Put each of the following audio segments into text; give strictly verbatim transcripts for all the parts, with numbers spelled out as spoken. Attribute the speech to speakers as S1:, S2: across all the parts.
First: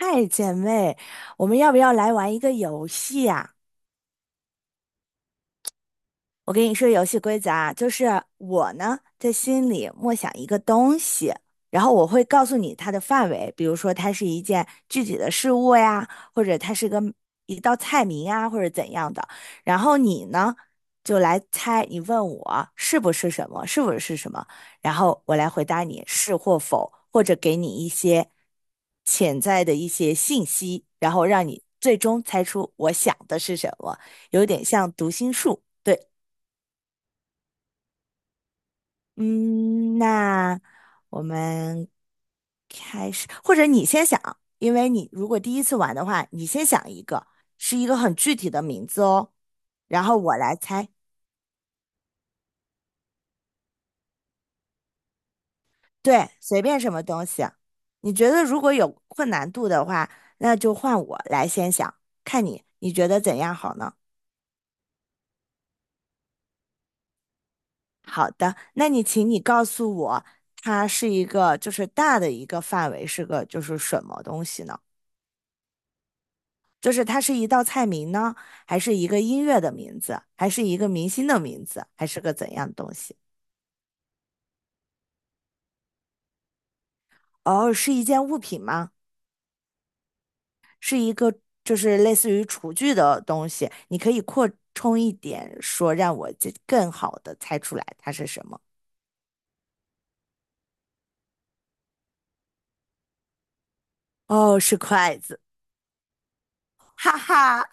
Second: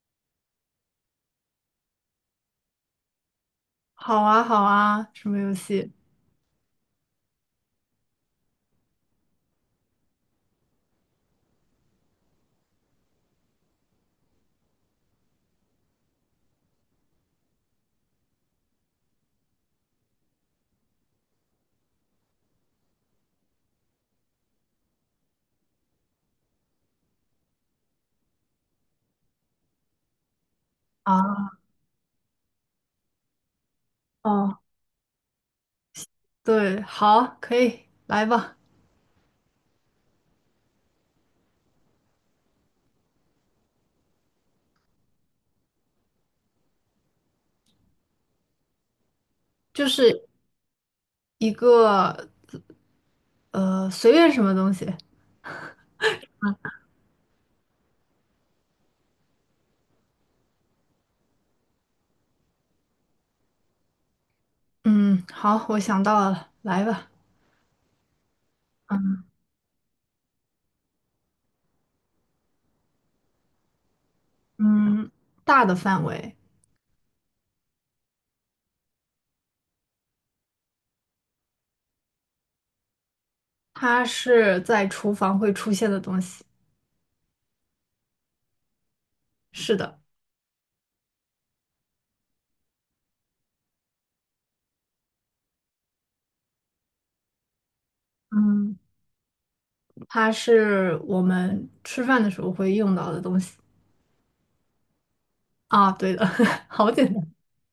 S1: 嗨，姐妹，我们要不要来玩一个游戏啊？
S2: 好啊，好啊，什么游戏
S1: 我跟你说游戏规则啊，就是我呢在心里默想一个东西，然后我会告诉你它的范围，比如说它是一件具体的事物呀，或者它是个一道菜名啊，或者怎样的。然后你呢就来猜，你问我是不是什么，是不是什么，然后我来回答你是或否，或者给你一些潜在的一些信息，然后让
S2: 啊？
S1: 你最终猜出我想的是什么，有
S2: 哦，
S1: 点像读心术。对。
S2: 对，好，可以，来吧，
S1: 嗯，那我们开始，或者你先想，因为你如果第一次玩的话，你先想一个，是一个很具体的名字哦，
S2: 就
S1: 然后
S2: 是
S1: 我来猜，
S2: 一个呃，随便什么东西。
S1: 对，随便什么东西。你觉得如果有困难度的话，那就换我来先想，看你你觉得怎样好呢？
S2: 嗯，好，我想到了，来吧。
S1: 好的，那你请你告诉我，它是一个就是大的一个范围是个就是什么东西呢？
S2: 嗯，大的范围，
S1: 就是它是一道菜名呢，还是一个音乐的名字，还是一个明星的名字，还是个怎样的东西？
S2: 它是在厨房会出现的东西。
S1: 哦，是一件物品吗？
S2: 是的，
S1: 是一个就是类似于厨具的东西，你可以扩充一点说，让我这更好的猜出来它是什么。
S2: 嗯，它是我们吃饭的时候会用到的东西。
S1: 哦，是筷子，
S2: 啊，对的，好简
S1: 哈
S2: 单。
S1: 哈，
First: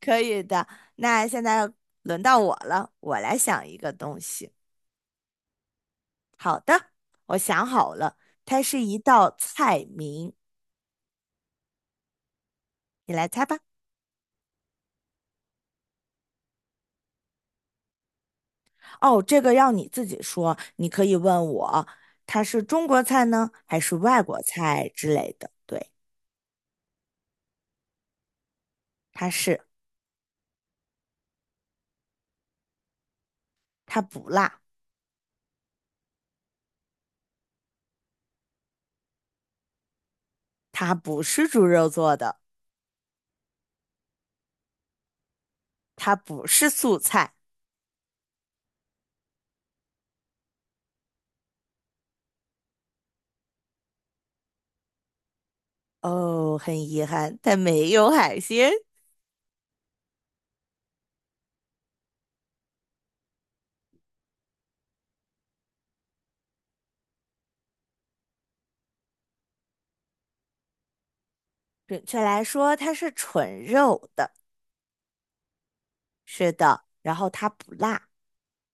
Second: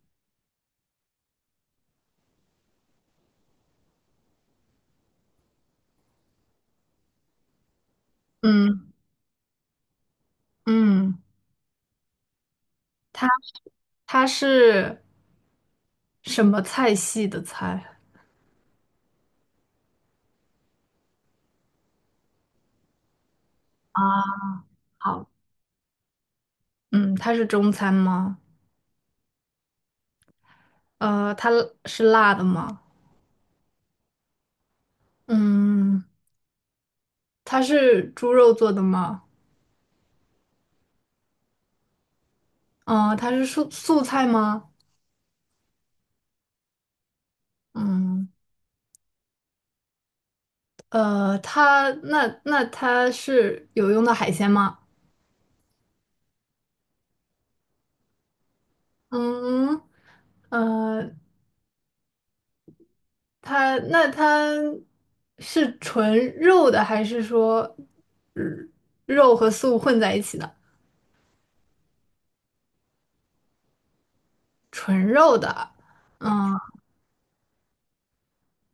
S1: 可以的。那现在轮到我了，我来想一个东西。好的，我想好了，它是
S2: 嗯
S1: 一道菜名，
S2: 嗯，
S1: 你
S2: 它
S1: 来猜吧。
S2: 它是什么菜系的菜？
S1: 哦，这个要你自己说，你可以问我，它是中国菜呢，还是外国
S2: 啊？
S1: 菜之
S2: 好，
S1: 类的？对，
S2: 嗯，它是中餐吗？
S1: 它是，
S2: 呃，它是辣的吗？
S1: 它不辣，
S2: 嗯，它是猪肉做的吗？
S1: 它不是猪肉做的，
S2: 嗯，呃它是素素菜吗？
S1: 它不是素菜。
S2: 嗯，呃，它那那它是有用的海鲜吗？
S1: 哦，很遗憾，它没有海鲜。
S2: 嗯，呃，它那它是纯肉的，还是说呃肉和素混在一起的？
S1: 准确来说，它是纯肉的。
S2: 纯肉的，嗯，
S1: 是的，然后它不辣。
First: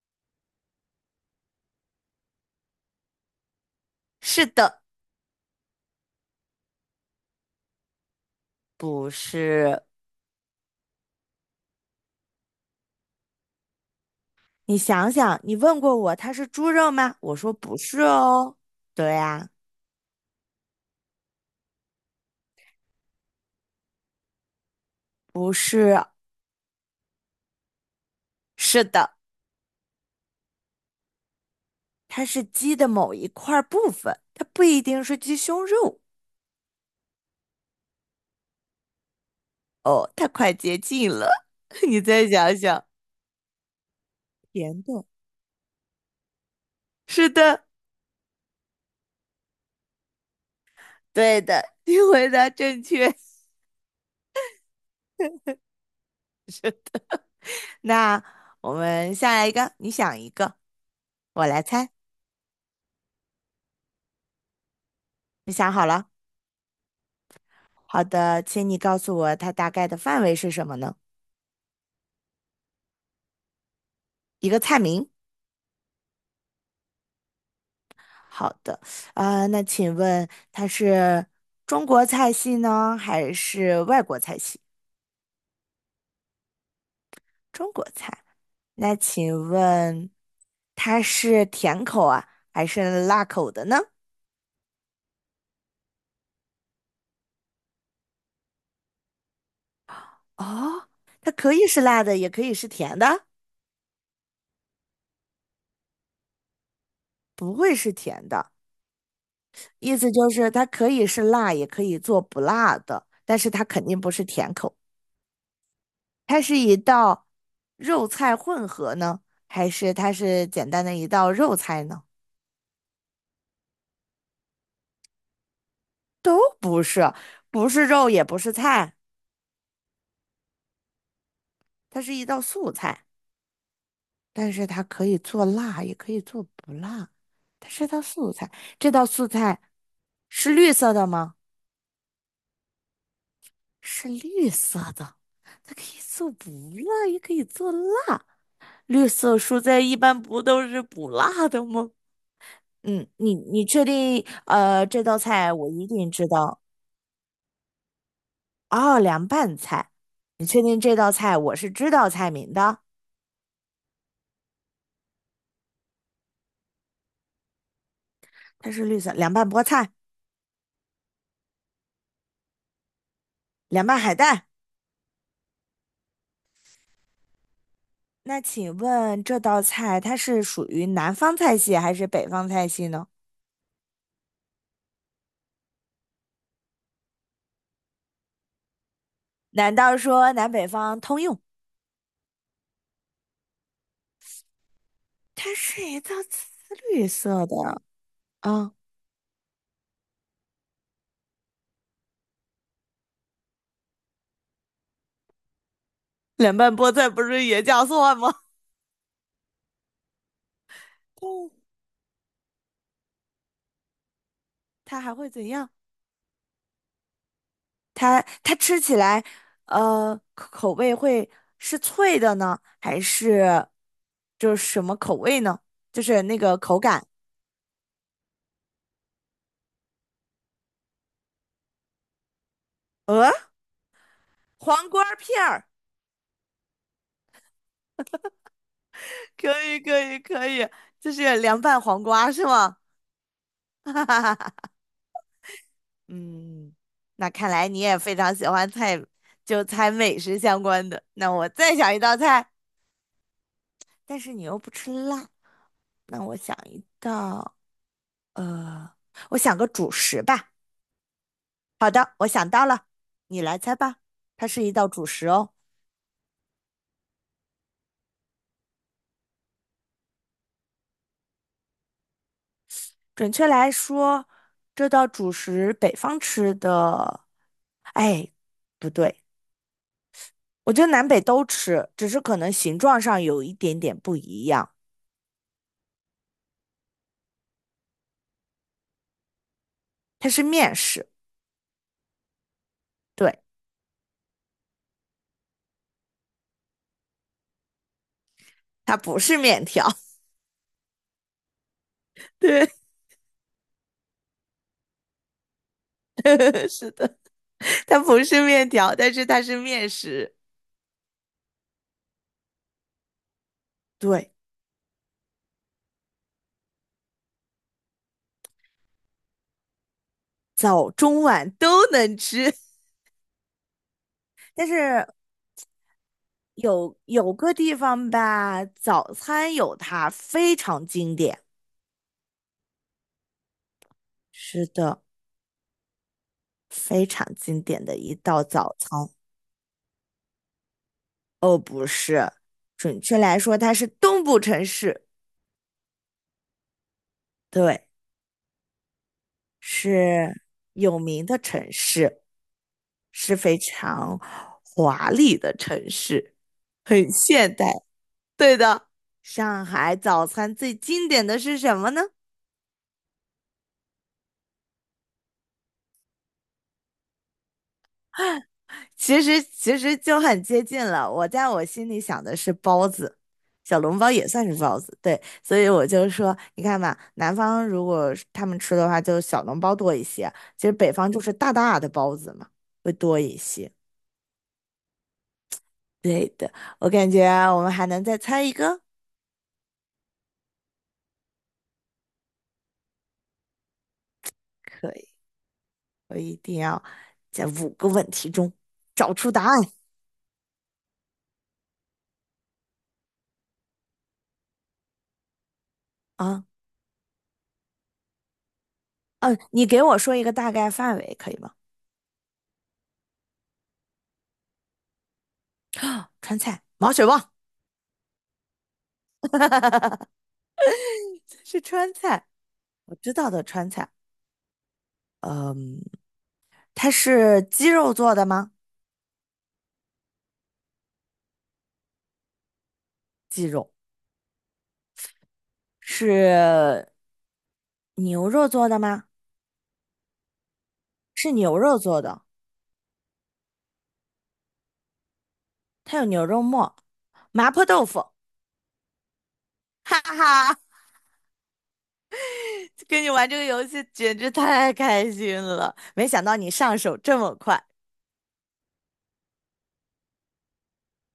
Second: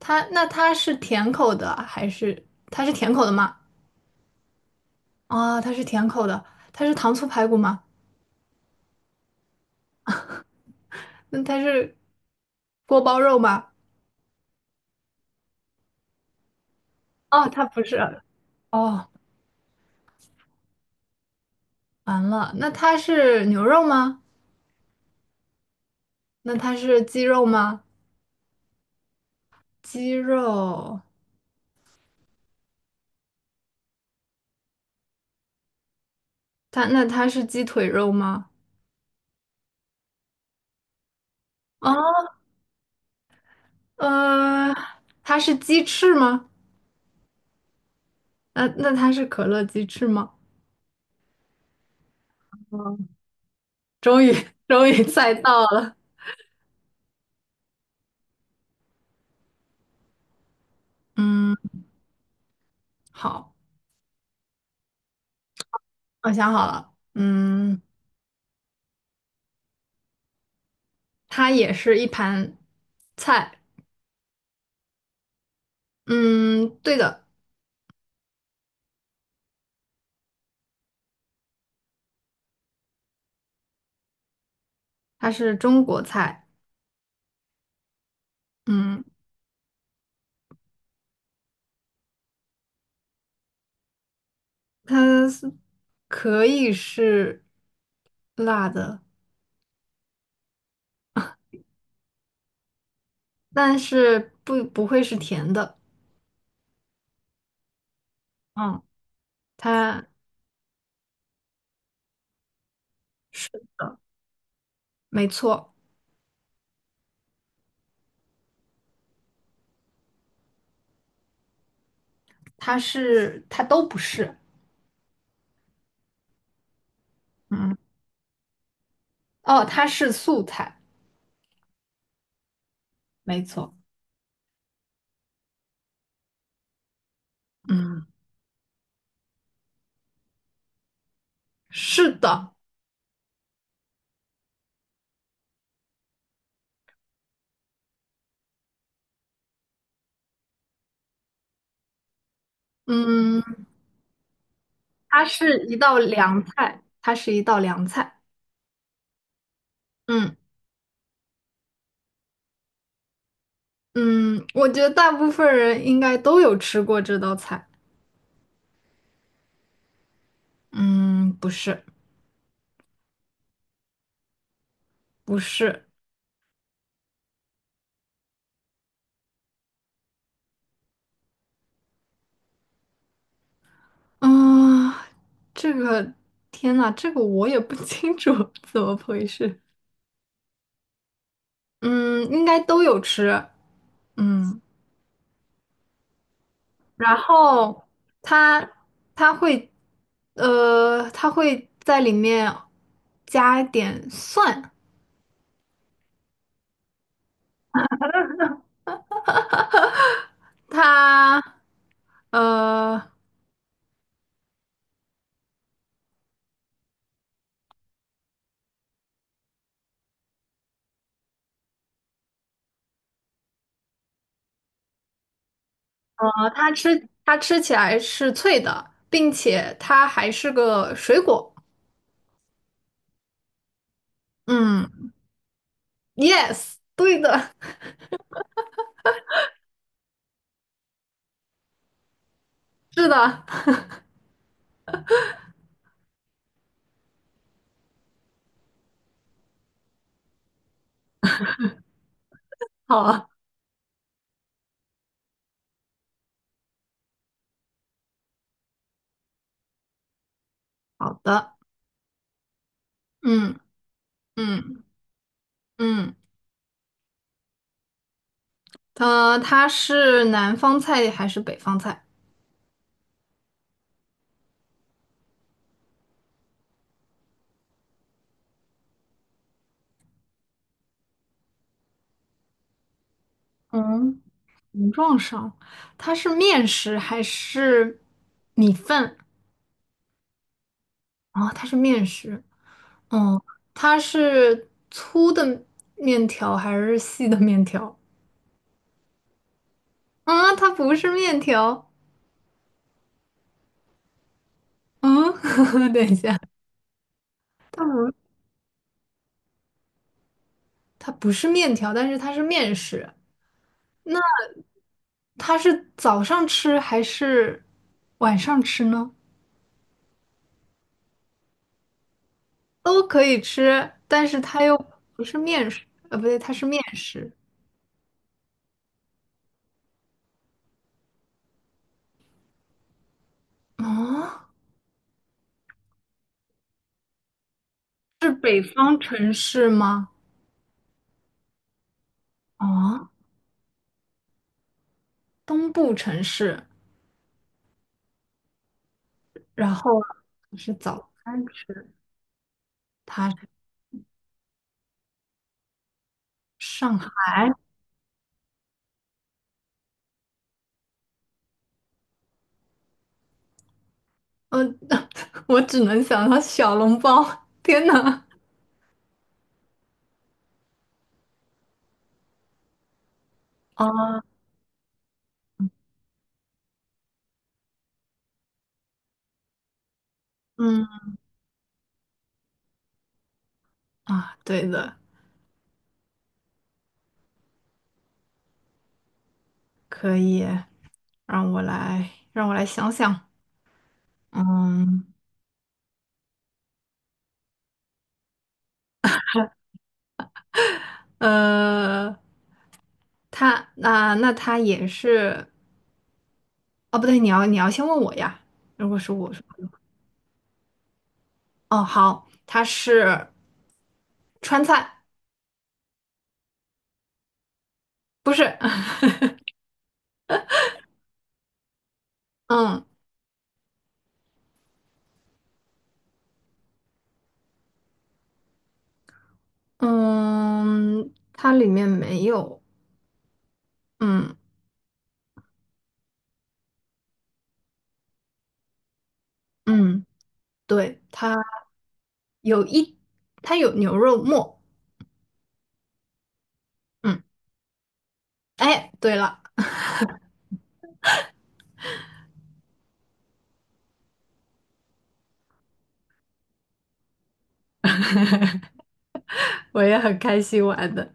S2: 它那它是甜口的，还是它是甜口的吗？
S1: 是的，
S2: 啊，它是甜口的，它是糖醋排骨吗？
S1: 不是。
S2: 那它是锅包肉吗？
S1: 你想想，你问过我它是猪肉吗？我
S2: 哦，
S1: 说
S2: 它
S1: 不
S2: 不是。
S1: 是哦。
S2: 哦，
S1: 对呀，
S2: 完了，那它是牛肉吗？
S1: 不是。
S2: 那它是鸡肉吗？
S1: 是的。
S2: 鸡肉，
S1: 它是鸡的某一块部分，它不一定是鸡胸肉。
S2: 它那它是鸡腿肉吗？
S1: 哦，它快接近了，
S2: 哦，
S1: 你再想想。
S2: 呃，
S1: 甜的，
S2: 它是鸡翅吗？
S1: 是的，
S2: 那那它是可乐鸡翅吗？
S1: 对的，你回答正确。
S2: 终于 终于猜到了。
S1: 那我们下来一个，你想一个，我
S2: 嗯，
S1: 来猜。
S2: 好，
S1: 你想好了？
S2: 我想好了。嗯，
S1: 好的，请你告诉我它大概的范围是什么呢？
S2: 它也是一盘菜。
S1: 一个菜名。
S2: 嗯，对的。
S1: 好的，啊、那请问它是中国菜系呢，还是外国菜系？
S2: 它是中国菜，
S1: 中国菜。那
S2: 嗯，
S1: 请问它是甜口啊，还是辣口的呢？
S2: 它是可以是辣的，
S1: 哦，它可以是辣的，也可以是甜的，
S2: 但是不不会是甜的，
S1: 不会是甜的。
S2: 嗯，
S1: 意
S2: 它
S1: 思就是它可以是辣，也可以做不辣的，但
S2: 是
S1: 是它肯
S2: 的，
S1: 定不是甜口。
S2: 没错，
S1: 它是一道肉菜混合呢，还是它是简单的一道肉菜呢？
S2: 它是它都不是，
S1: 不是，不
S2: 嗯，
S1: 是肉，也不是菜，
S2: 哦，它是素菜，
S1: 它是一道素菜。
S2: 没错，
S1: 但是它可以做辣，也可以做不辣。它是道
S2: 嗯，
S1: 素菜，这道素菜是绿色的吗？
S2: 是的，
S1: 是绿色的，它可以做不辣，也可以做辣。绿色蔬菜一般不都是不辣的吗？嗯，你
S2: 嗯，
S1: 你确定？呃，这道
S2: 它
S1: 菜
S2: 是
S1: 我
S2: 一
S1: 一
S2: 道
S1: 定知
S2: 凉
S1: 道。
S2: 菜，它是一道凉菜，
S1: 哦，凉拌菜，
S2: 嗯
S1: 确定这道菜我是知道菜名的。
S2: 嗯，我觉得大部分人应该都有吃过这道菜，
S1: 它是绿色凉拌菠菜、
S2: 嗯，不是
S1: 凉拌海带。
S2: 不是。
S1: 那请问这道菜它是属于南方菜系还是北方菜系呢？
S2: 啊，这个天呐，这个我也不清楚 怎么回事。
S1: 难道说南北方通用？
S2: 嗯，应该都有吃。嗯，
S1: 它是一道紫绿
S2: 然
S1: 色的
S2: 后它
S1: 啊，
S2: 它会呃，它会在里面加一点蒜。
S1: 凉拌菠菜不是也叫蒜吗？
S2: 它
S1: 哦，
S2: 呃
S1: 它还会怎样？它它吃起来，呃，口口味会是脆的呢，还是就是什么口味呢？就是那
S2: 呃，
S1: 个
S2: 它
S1: 口感。
S2: 吃它吃起来是脆的，并且它还是个水果。
S1: 呃，黄
S2: 嗯
S1: 瓜片儿，
S2: ，yes，对的，
S1: 可以可以可以，就是凉拌黄瓜是吗？
S2: 是的，
S1: 嗯，那看来你也非常喜欢菜，就猜美食相关的。那我再想一道菜，
S2: 好
S1: 但是你又不吃辣，那我想一道，呃，我想个主食吧。
S2: 好的，
S1: 好的，我想到了，你
S2: 嗯。
S1: 来猜吧。它是一
S2: 嗯
S1: 道主食哦，
S2: 嗯，呃，它是南方菜还是北方菜？
S1: 准确来说，这道主食北方吃的，哎，不对，我觉得南北都吃，只是可能形状上有一点点不
S2: 嗯，
S1: 一样。
S2: 形状上，它是面食还是米饭？
S1: 它是面食，
S2: 啊、它是面食，
S1: 对，
S2: 它是粗的面条还是细的面条？
S1: 它不是面条。
S2: 啊、它不是面条。
S1: 对，
S2: 嗯，等一下，
S1: 是的，
S2: 它
S1: 它
S2: 不，
S1: 不是面条，但是它是面食。
S2: 它不是面条，但是它是面食。
S1: 对，
S2: 它是早上吃还是晚上吃呢？
S1: 早中晚都能吃，
S2: 都可以吃，但是它
S1: 但
S2: 又
S1: 是
S2: 不是面食，呃，不对，它是面
S1: 有
S2: 食。
S1: 有个地方吧，早餐有它非常经典。
S2: 哦，
S1: 是的，非常经典的一
S2: 是
S1: 道
S2: 北
S1: 早
S2: 方
S1: 餐。
S2: 城市吗？
S1: 哦，不是，准
S2: 哦，
S1: 确来说，它是东部城市，
S2: 东部城市。
S1: 对，
S2: 然后啊
S1: 是
S2: 是
S1: 有
S2: 早
S1: 名的
S2: 餐
S1: 城
S2: 吃，
S1: 市，
S2: 它
S1: 是
S2: 是
S1: 非常华丽的城市，
S2: 上
S1: 很
S2: 海。
S1: 现代。对的，上海早餐最经典的是什么呢？
S2: 嗯、我只能想到小笼包。天呐！
S1: 其实其实就很接近了。我在我心里想的是包子，小笼包
S2: 哦，
S1: 也算是包子，对。所以我就说，你看吧，南方如果是他们吃的话，就小笼包多一些；其实
S2: 嗯
S1: 北方就是大大的包子嘛，会多一些。
S2: 啊，对的，
S1: 对的，我感觉我们还能再猜一个，
S2: 可以。让我来，让我来想想。
S1: 可
S2: 嗯，
S1: 以，我一定要在五个问题中找出答案
S2: 呃，它那那它也是。
S1: 啊！
S2: 哦，不对，你要你要先问我呀。如果是我
S1: 嗯，
S2: 说，
S1: 你给我说一个大概范围可以吗？
S2: 哦，好，它是川菜，
S1: 川菜，毛血旺
S2: 不是，
S1: 是川菜，
S2: 嗯
S1: 我知道的川菜。嗯，它是鸡肉做的吗？
S2: 嗯，它里面没有，
S1: 鸡肉
S2: 嗯
S1: 是牛肉做的吗？
S2: 嗯，对，
S1: 是
S2: 它
S1: 牛肉做的，
S2: 有一，它有牛肉末，
S1: 它有牛肉末、
S2: 嗯，
S1: 麻婆豆腐。
S2: 哎，对了，
S1: 哈哈，跟你玩这个游戏简直太开心了，没想到你上手这么快。
S2: 我也很开心玩的。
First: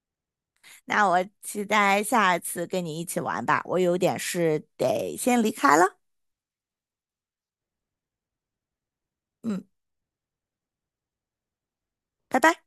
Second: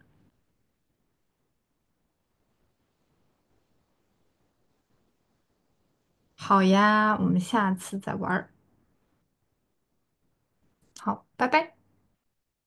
S1: 那我期待下次跟你一起玩吧，我有点事得先离开了。
S2: 好呀，我们下次再玩儿。
S1: 嗯，
S2: 好，拜拜。
S1: 拜拜。